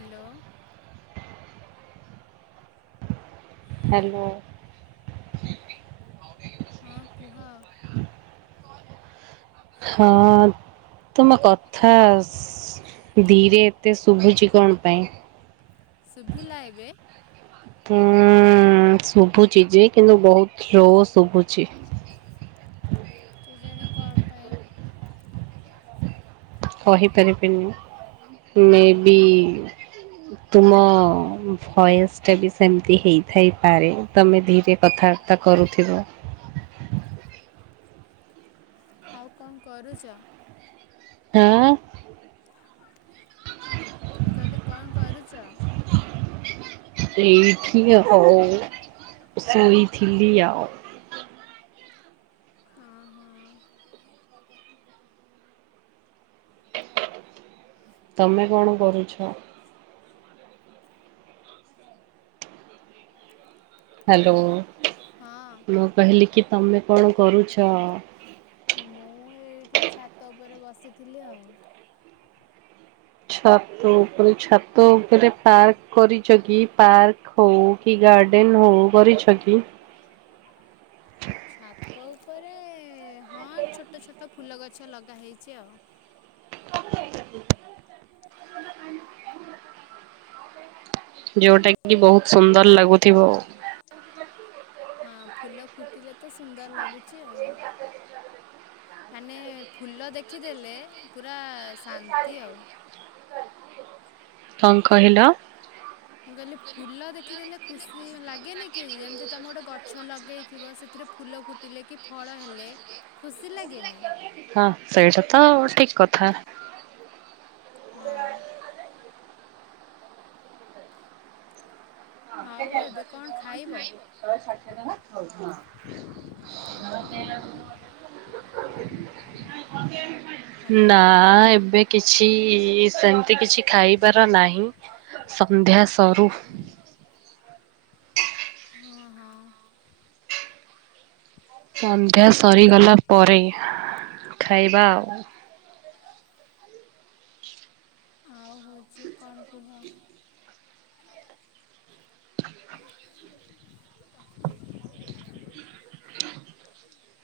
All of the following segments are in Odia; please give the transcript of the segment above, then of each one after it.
ହ୍ୟାଲୋ। ହ୍ୟାଲୋ। ହଁ କୁହ। ହଁ ତମ କଥା ସ ଧୀରେ ତେ ଶୁଭୁଛି କଣ ପାଇଁ? ଶୁଭିଲା ଏବେ ଉଁ ଶୁଭୁଛି ଯେ କିନ୍ତୁ ବହୁତ ସ୍ଲୋ ଶୁଭୁ କେ ଜାଣେ କଣ ପାଇଁ? କହିପାରିବିନି ମେ ହଁ ବି ତୁମ ଭଏସ୍ଟା ବି ସେମିତି ହେଇଥାଇପାରେ ତମେ ଧୀରେ କଥା ତା କରୁଥିବ। ଆଉ କଣ କରୁଛ? ନା। ମୁଁ କହିଲି କଣ କରୁଛ? ଏଇଠି ହଉ ଶୋଇଥିଲି ଆଉ। ହଁ ହଁ। ତମେ କଣ କରୁଛ? ହ୍ୟାଲୋ ହଁ ମୁଁ କହିଲି କି ତମେ କଣ କରୁଛ? ମୁଁ ଏଇଠି ଛାତ ଉପରେ ବସିଥିଲି ଆଉ। ଛାତ ଉପରେ ଛାତ ଉପରେ ପାର୍କ କରିଛ କି ପାର୍କ? ହଉ କି ଗାର୍ଡେନ ହଉ କରିଛ କି? ଛାତକ ଉପ ରେ ହଁ ଛୋଟ ଛୋଟ ଫୁଲ ଗଛ ଲଗା ହେଇଛି ଆଉ। ଯୋଉଟା କି ବହୁତ ସୁନ୍ଦର ଲାଗୁଥିବ। ହଁ ଫୁଲ ଫୁଟିଲେ ତ ସୁନ୍ଦର ଲାଗୁଛି ଆଉ। ମାନେ ଫୁଲ ଦେଖିଦେଲେ ପୁରା ଶାନ୍ତି ଆଉ। କଣ କହିଲ? ମୁଁ କହିଲି ଫୁଲ ଦେଖିଦେଲେ ଖୁସି ଲାଗେନି କି ଯେମିତି ତମେ ଗୋଟେ ଗଛ ଲଗେଇଥିବ ସେ ସେଥିରେ ଫୁଲ ଫୁଟିଲେ କି ଫଳ ହେଲେ ଖୁସି ଲାଗେନି। ହଁ ସେଇଟା ତ ଠିକ କଥା। ହଁ। ଆଉ ଏବେ କଣ ଖାଇବ? [unintelligible] ହ୍ୟାଲୋ ନା ଏବେ କିଛି ସେମିତି କିଛି ଖାଇବାର ନାହିଁ। ସନ୍ଧ୍ୟା ସରୁ। ହଁ ହଁ। ସନ୍ଧ୍ୟା ସରିଗଲା ପରେ ଖାଇବା ଆଉ। ଆଉ ହଉଛି କଣ କୁହ? [unintelligible]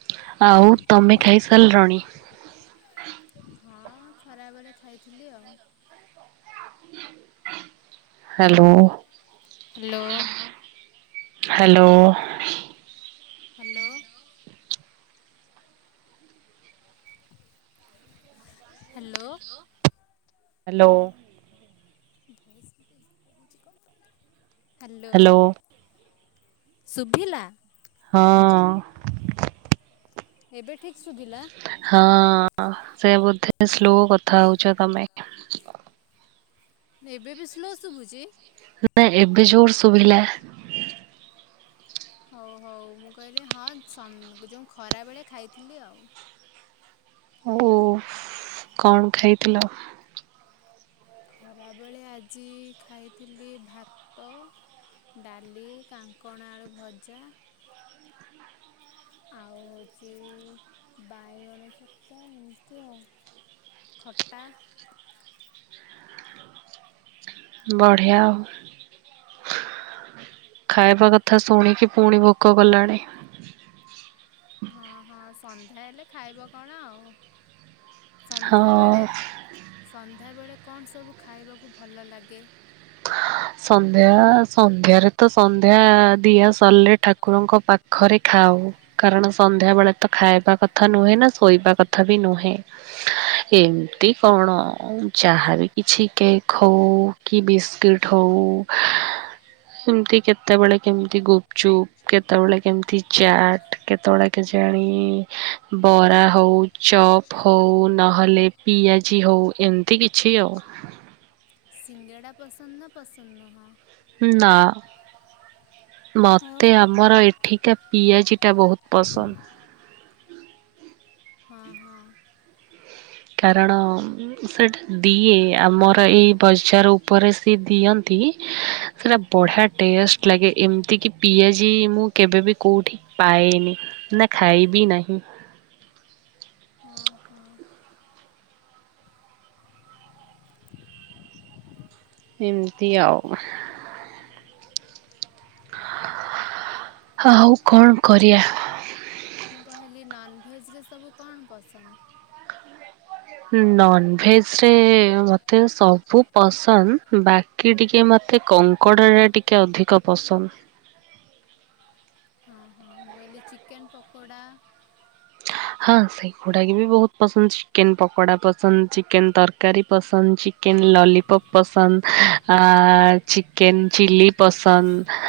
ଆଉ ତମେ ଖାଇ ସାରିଲଣି? ହଁ ଖରାବେଳେ ଖାଇଥିଲି ଆଉ। Hello, hello hello. Hello. Hello. Hello. [unintelligible] Hello ସୁୁଭିଲା। ହଁ। ଏବେ ଠିକ୍ ଶୁବିଲା। ହଁ ସେ ବୋଧେ ସ୍ଲୋ କଥା ହଉଛ ତମେ। ଏବେ ବି ସ୍ଲୋ ଶୁଭୁଛି? ନା ଏବେ ଜୋର ସୁୁଭିଲା। ହଉ ହଉ ମୁଁ କହିଲି ହଁ ଯେଉ ଖରାବେେଳେ ଖାଇଥିଲି ଆଉ। ଓ କଣ ଖାଇଥିଲ? ଖରାବେଳେ ଆଜି ଖାଇଥିଲି ଭାତ ଡାଲି, କାଙ୍କଣ ଆଳୁ ଭଜା ଆଉ ହଉଚି ବାଇଗଣ ଚକଟା ଏମିତି ଆଉ। ଖଟା। ବଢିଆ ଆଉ। ଖାଇବା କଥା ଶୁଣିକି ପୁଣି ଭୋକ କଲାଣି। ହଁ ହଁ ସନ୍ଧ୍ୟା ହେଲେ ଖାଇବ କଣ ଆଉ ହଁ ସନ୍ଧ୍ୟାବେଳେ ସନ୍ଧ୍ୟାବେଳେ କଣ ସବୁ ଖାଇବାକୁ ଭଲ ଲାଗେ? ସନ୍ଧ୍ୟା ସନ୍ଧ୍ୟାରେ ତ ସନ୍ଧ୍ୟା ଦିଆ ସରିଲେ ଠାକୁ ଠାକୁରଙ୍କ ପାଖରେ ଖାଉ। କାରଣ ସନ୍ଧ୍ୟା ବେଳେ ତ ଖାଇବା କଥା ନୁହେଁ ନା ଶୋଇବା କଥା ବି ନୁହେଁ। ଏମତି କଣ ଯାହାବି କିଛି କେକ୍ ହଉ କି ବିସ୍କିଟ୍ ହଉ। ଏମିତି କେତେବେଳେ କେମିତି ଗୁପଚୁପ୍ କେତେବେଳେ କେମିତି ଚାଟ୍ କେତେବେଳେ କେଜାଣି ବରା ହୋଉ ଚପ୍ ହୋଉ ନହେଲେ ପିଆଜି ହୋଉ ଏମିତି କିଛି ଆଉ। ସିଙ୍ଗେଡ଼ା ପସନ୍ଦ ନା ପସନ୍ଦ ନୁହଁ। ନା ଆଉ ମତେ ଆମର ଏ ଠିକା ପିଆଜିଟା ବୋହୁତ ପସନ୍ଦ। ହଁ ହଁ। କାରଣ। ସେଇଟା ଦିଏ ଆମର ଏଇ ବଜାର ଉପରେ ସିଏ ଦିଅନ୍ତି। ସେଟା ବଢିଆ ଟେଷ୍ଟ ଲାଗେ ଏମିତି କିି ପିଆଜି ମୁଁ କେବେବି କୋଉଠି ପାଏନି। ନା ଖାଇବି ନାହିଁ। ହଁ ହଁ। ଏମିତି ଆଉ। ଆଉ କଣ କରିବା। ମୁଁ କହିଲି ନନଭେଜ ରେ ସବୁ କଣ ପସନ୍ଦ? ନନଭେଜ ରେ ମତେ ସବୁ ପସନ୍ ବାକ୍ କିି ଟିକିଏ ମତେ କଙ୍କଡ଼ା ଟା ଟିକିଏ ଅଧିକ ପସନ୍। ହଁ ହଁ। ମୁଁ କହିଲି ଚିକେନ ପକୋଡ଼ା। ହଁ ସେଇ ଗୁଡ଼ାକି ବି ବୋହୁତ ପସନ୍ଦ ଚିକେନ ପକଡ଼ା ପସନ୍ଦ ଚିକେନ ତରକାରୀ ପସନ୍ଦ ଚ ଚିକେନ ଲଲିପପ୍ ପସନ୍ଦ ଆ ଚିକେନ ଚିଲି ପସନ୍ଦ।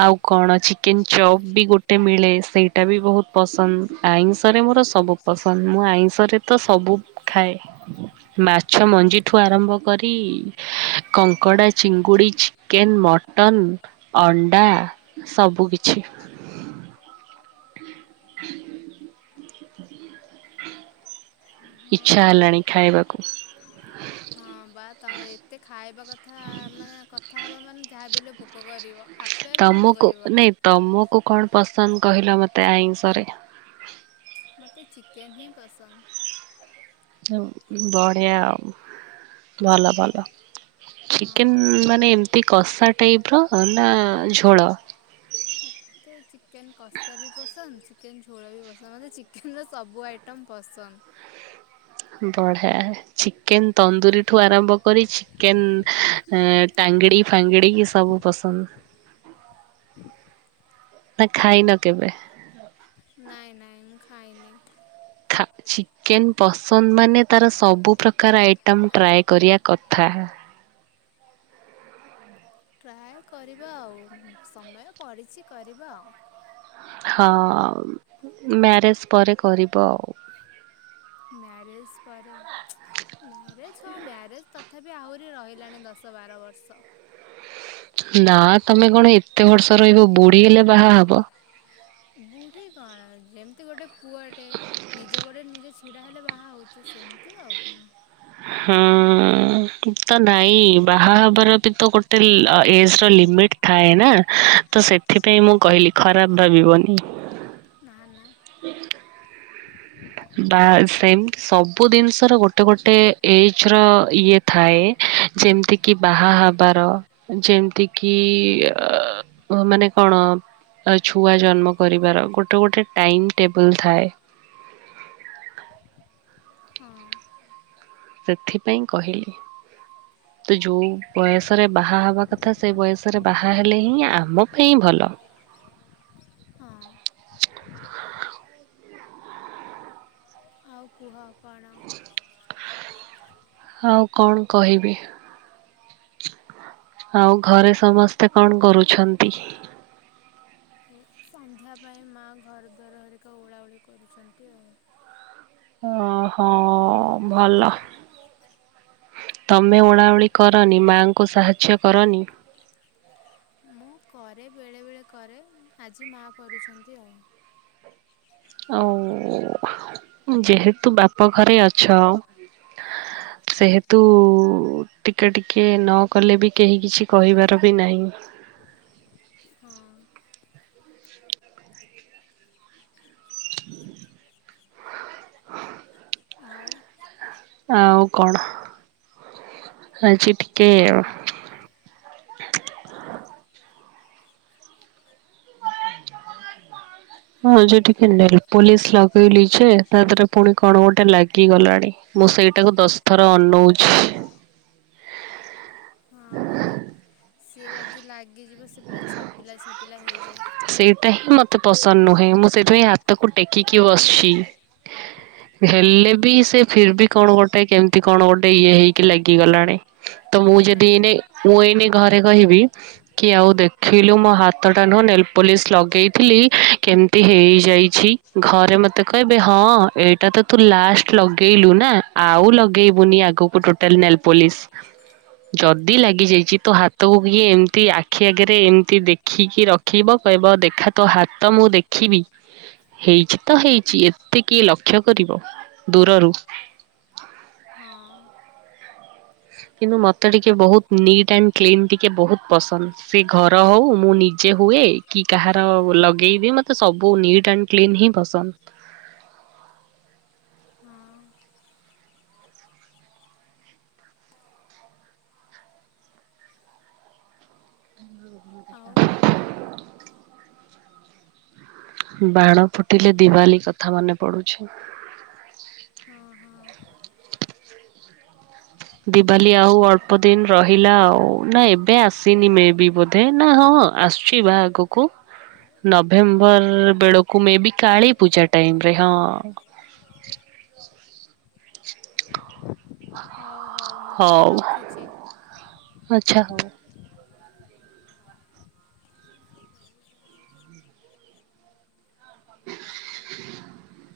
ଆଉ କଣ ଚିକେନ ଚପ୍ ବି ଗୋଟେ ମିଳେ ସେଇଟା ବି ବୋହୁତ ପସନ୍ଦ ଆଇଷ ଷରେ ମୋର ସବୁ ପସନ୍ଦ ମୁଁ ଆଇଁଷରେ ତ ସବୁ ଖାଏ। ମାଛ ମଞ୍ଜିଠୁ ଆରମ୍ଭ କରି କଙ୍କଡ଼ା ଚିଙ୍ଗୁଡ଼ି ଚି କେନ୍ ମଟନ ଅଣ୍ଡା ସବୁ କିିଛି। [inaudible] ହଁ ଇଚ୍ଛା ହଁ। ହେଲାଣି ଖାଇବାକୁ। ହଁ ବା ତମେ ଏତେ ଖାଇବା କଥା ମାନେ କଥା ହବ ମାନେ ଯାହା ହେଲେ ଭୋକୋ କରିବ। ଆପେ ଆପେ ଭୋକୋ କରିବ। ତମୁକୁ କଣ ପସନ୍ଦ କହିଲ ମତେ ଆଇଁଷରେ? ମତେ ଚିକେନ ହିଁ ପସନ୍ଦ। ବଢିଆ ଆଉ ଭଲ ଭଲ। ହଁ। ଚିକେନ ମାନେ ଏମିତି କଷା ଟାଇପ ର ନା ଝୋଳ? ମତେ ଚିକେନ କଷା ବି ପସନ୍ଦ ଚିକେନ୍ ଝୋଳ ବି ପସନ୍ଦ ମୋତେ ଚିକେନର ସବୁ ଆଇଟମ୍ ପସନ୍ଦ। ବଢିଆ ଚିକେନ ତନ୍ଦୁୁରୀ ଠୁ ଆରମ୍ଭ କରି ଚିକେନ ଏଁ ଟାଙ୍ଗଡି ଫାଙ୍ଗଡିିକ ସବୁ ପସନ୍ଦ। ନା ଖାଇନ କେବେ? ନାଇଁ ନାଇଁ ମୁଁ ଖାଇନି। ଖା ଚିକେନ୍ ପସନ୍ଦ ମାନେ ତର ସବୁ ପ୍ରକାର ଆଇଟମ୍ ଟ୍ରାଏ କରିବା କଥା। ଟ୍ରାଏ କରିବା ଆଉ ସମୟ ପଡ଼ିଛି କରିବା ଆଉ। ହଁ ମ୍ୟାରେଜ ପରେ କରିବ ଆଉ। ମ୍ୟାରେଜ ପରେ ମ୍ୟାରେଜ ହଁ ମ୍ୟାରେଜ ତଥାବି ଆହୁରି ରହିଲାଣି ଦଶ ବାର ବର୍ଷ। ନା ତମେ କଣ ଏତେ ବର୍ଷ ରହିବ ବୁଢୀ ହେଲେ ବାହା ହବ? ବୁଢ଼ି କଣ ଯେମିତି ଗୋଟେ ପୁଅଟେ ନିଜ ଗୋଡ ରେ ନିଜେ ଛିଡ଼ା ହେଲେ ବାହା ହୋଉଚି ସେମିତି ଆଉ କଣ। ହୁଁ ତ ନାଇଁ ବାହା ହବାର ବି ତ ଗୋଟେ ଲ ଏଜ୍ ର ଲିମିଟ ଥାଏ ନା ତ ସେଥିପାଇଁ ମୁଁ କହିଲି ଖରାପ ଭାବିବନି। ନାଁ ନାଁ। [inaudible] ବା ସେମତି ସବୁ ଜିନିଷ ର ଗୋଟେ ଗୋଟେ ଏଜ ର ଇଏ ଥାଏ ଯେମିତି କିି ବାହା ହବାର। ଯେମିତି କିି ଅ ମାନେ କଣ ଛୁଆ ଜନ୍ମ କରିବାର ଗୋଟେ ଗୋଟେ ଟାଇମ ଟେବଲ ଥାଏ। ହଁ। ସେଥିପାଇଁ କହିଲି। ତ ଯୋଉ ବୟସରେ ବାହା ହବା କଥା ସେ ବୟସରେ ବାହା ହେଲେ ହିଁ ଆମ ହିଁ ଭଲ। ହଁ। ଆଉ କୁହ କଣ। ଆଉ କଣ କହିବି। ଆଉ ଘରେ ସମସ୍ତେ କଣ କରୁଛନ୍ତି? ସନ୍ଧ୍ୟା ପାଇଁ ମାଆ ଘର ଦ୍ୱାରହରିକା ଓଳାଓଳି କରୁଛନ୍ତି ଆଉ। ଓହୋ ଭଲ। ତମେ ଓଳା ଓଳି କରନି ମାଙ୍କୁ ସାହାଯ୍ୟ କରନି? ମୁଁ କରେ ବେଳେ ବେଳେ କରେ ଆଜି ମା କରୁଛନ୍ତି ଆଉ। ଆଉ ଯେହେତୁ ବାପ ଘରେ ଅଛ ହ ସେହେତୁ ଟିକେ ଟିକେ ନ କଲେ ବି କେହି କିଛି କହିବାର ବି ନାହିଁ। ହଁ। ଆଉ ଆଉ କଣ ଆଜି ଟିକେ ହଁ ଯ ଟିକେ ନେଲ ପୋଲିସ ଲଗେଇଲିଛେ ତା ଦେହରେ ପୁଣି କଣ ଗୋଟେ ଲାଗିଗଲାଣି। ମୁଁ ସେଇଟାକୁ ଦଶ ଥର ଅନଉଛି। ହଁ ହଁ। ସିଏ ଯଦି ଲାଗିଯିବ ସେ ପୁରା ଛାପିଲା ଛାପିଲା ହେଇଯାଏ। ତେ ପସନ୍ଦ ନୁହେଁ ମୁଁ ସେଥିପାଇଁ ହାତକୁ ଟେକିକି ବସିଛି। ହେଲେ ହଁ। ବି ସେ ଫିର ବି କଣ ଗୋଟେ କେମତି କଣ ଗୋଟେ ଇଏ ହେଇକି ଲାଗିଗଲାଣି। ତ ମୁଁ ନାଇଁ ଯଦି ନାଇଁ ଏନ ମୁଁ ଏଇନେଇ ଘରେ କହିବି କି ଆଉ ଦେଖିଲୁ ମୋ ହାତଟା ନୁହଁ ନେଲ ପଲିସ୍ ଲଗାଇଥିଲି କେମିତି ହେଇଯାଇଛି। ଘରେ ମତେ କହିବେ ହଁ ଏଇଟା ତ ତୁ ଲାଷ୍ଟ ଲଗେଇଲୁ ନା ଆଉ ଲଗେଇବୁନି ଆଗକୁ। ଟୋଟାଲ ନଲେ ପୋଲିସ ଯଦି ଲାଗି ଯାଇଛି ତ ହାତକୁ କି ଏମତି ଆଖି ଆଗରେ ଏମିତି ଦେଖିକି ରଖିବ କହିବ ଦେଖା ତ ହାତ ମୁଁ ଦେଖିବି। ହେଇଛି ତ ହେଇଛି ଏତିକି ଲକ୍ଷ୍ୟ କରିବ ଦୂରରୁ ହଁ କିନ୍ତୁ ମତେ ଟିକେ ବହୁତ ନିଟ୍ ଆଣ୍ଡ କ୍ଲିନ ଟିକେ ବହୁତ ପସନ୍ଦ ସେ ଘର ହଉ ମୁଁ ନି ହୁଏ କି କାହାର ଲଗେଇବି ମତେ ସବୁ ନିଟ୍ ଆ କ୍ଲି ହିଁ ପସନ୍ଦ ହଁ ଆଉ ବାଣ ଫୁଟିଲେ ଦିିବାଲି କଥା ମନେ ପଡୁଛି ହଁ ହଁ ଦିିବାଲି ଆଉ ଅଳ୍ପ ଦିନ ରହିଲା ଆଉ ନା ଏବେ ଆସିନି ମ ବି ବ ଦେ ନା ହଁ ଆସୁଛି ବାହାଗକୁ ହଁ। ନଭେମ୍ବର ବେଳକୁ ମେ ବି କାଳୀ ପୂଜା ଟାଇମରେ ହଁ କଥିଲଥିଲା ହ ହଉ ହଉ ମୁଁ ତାହେଲେ ରଖୁଛି। ଆଚଛା ହଉ ହ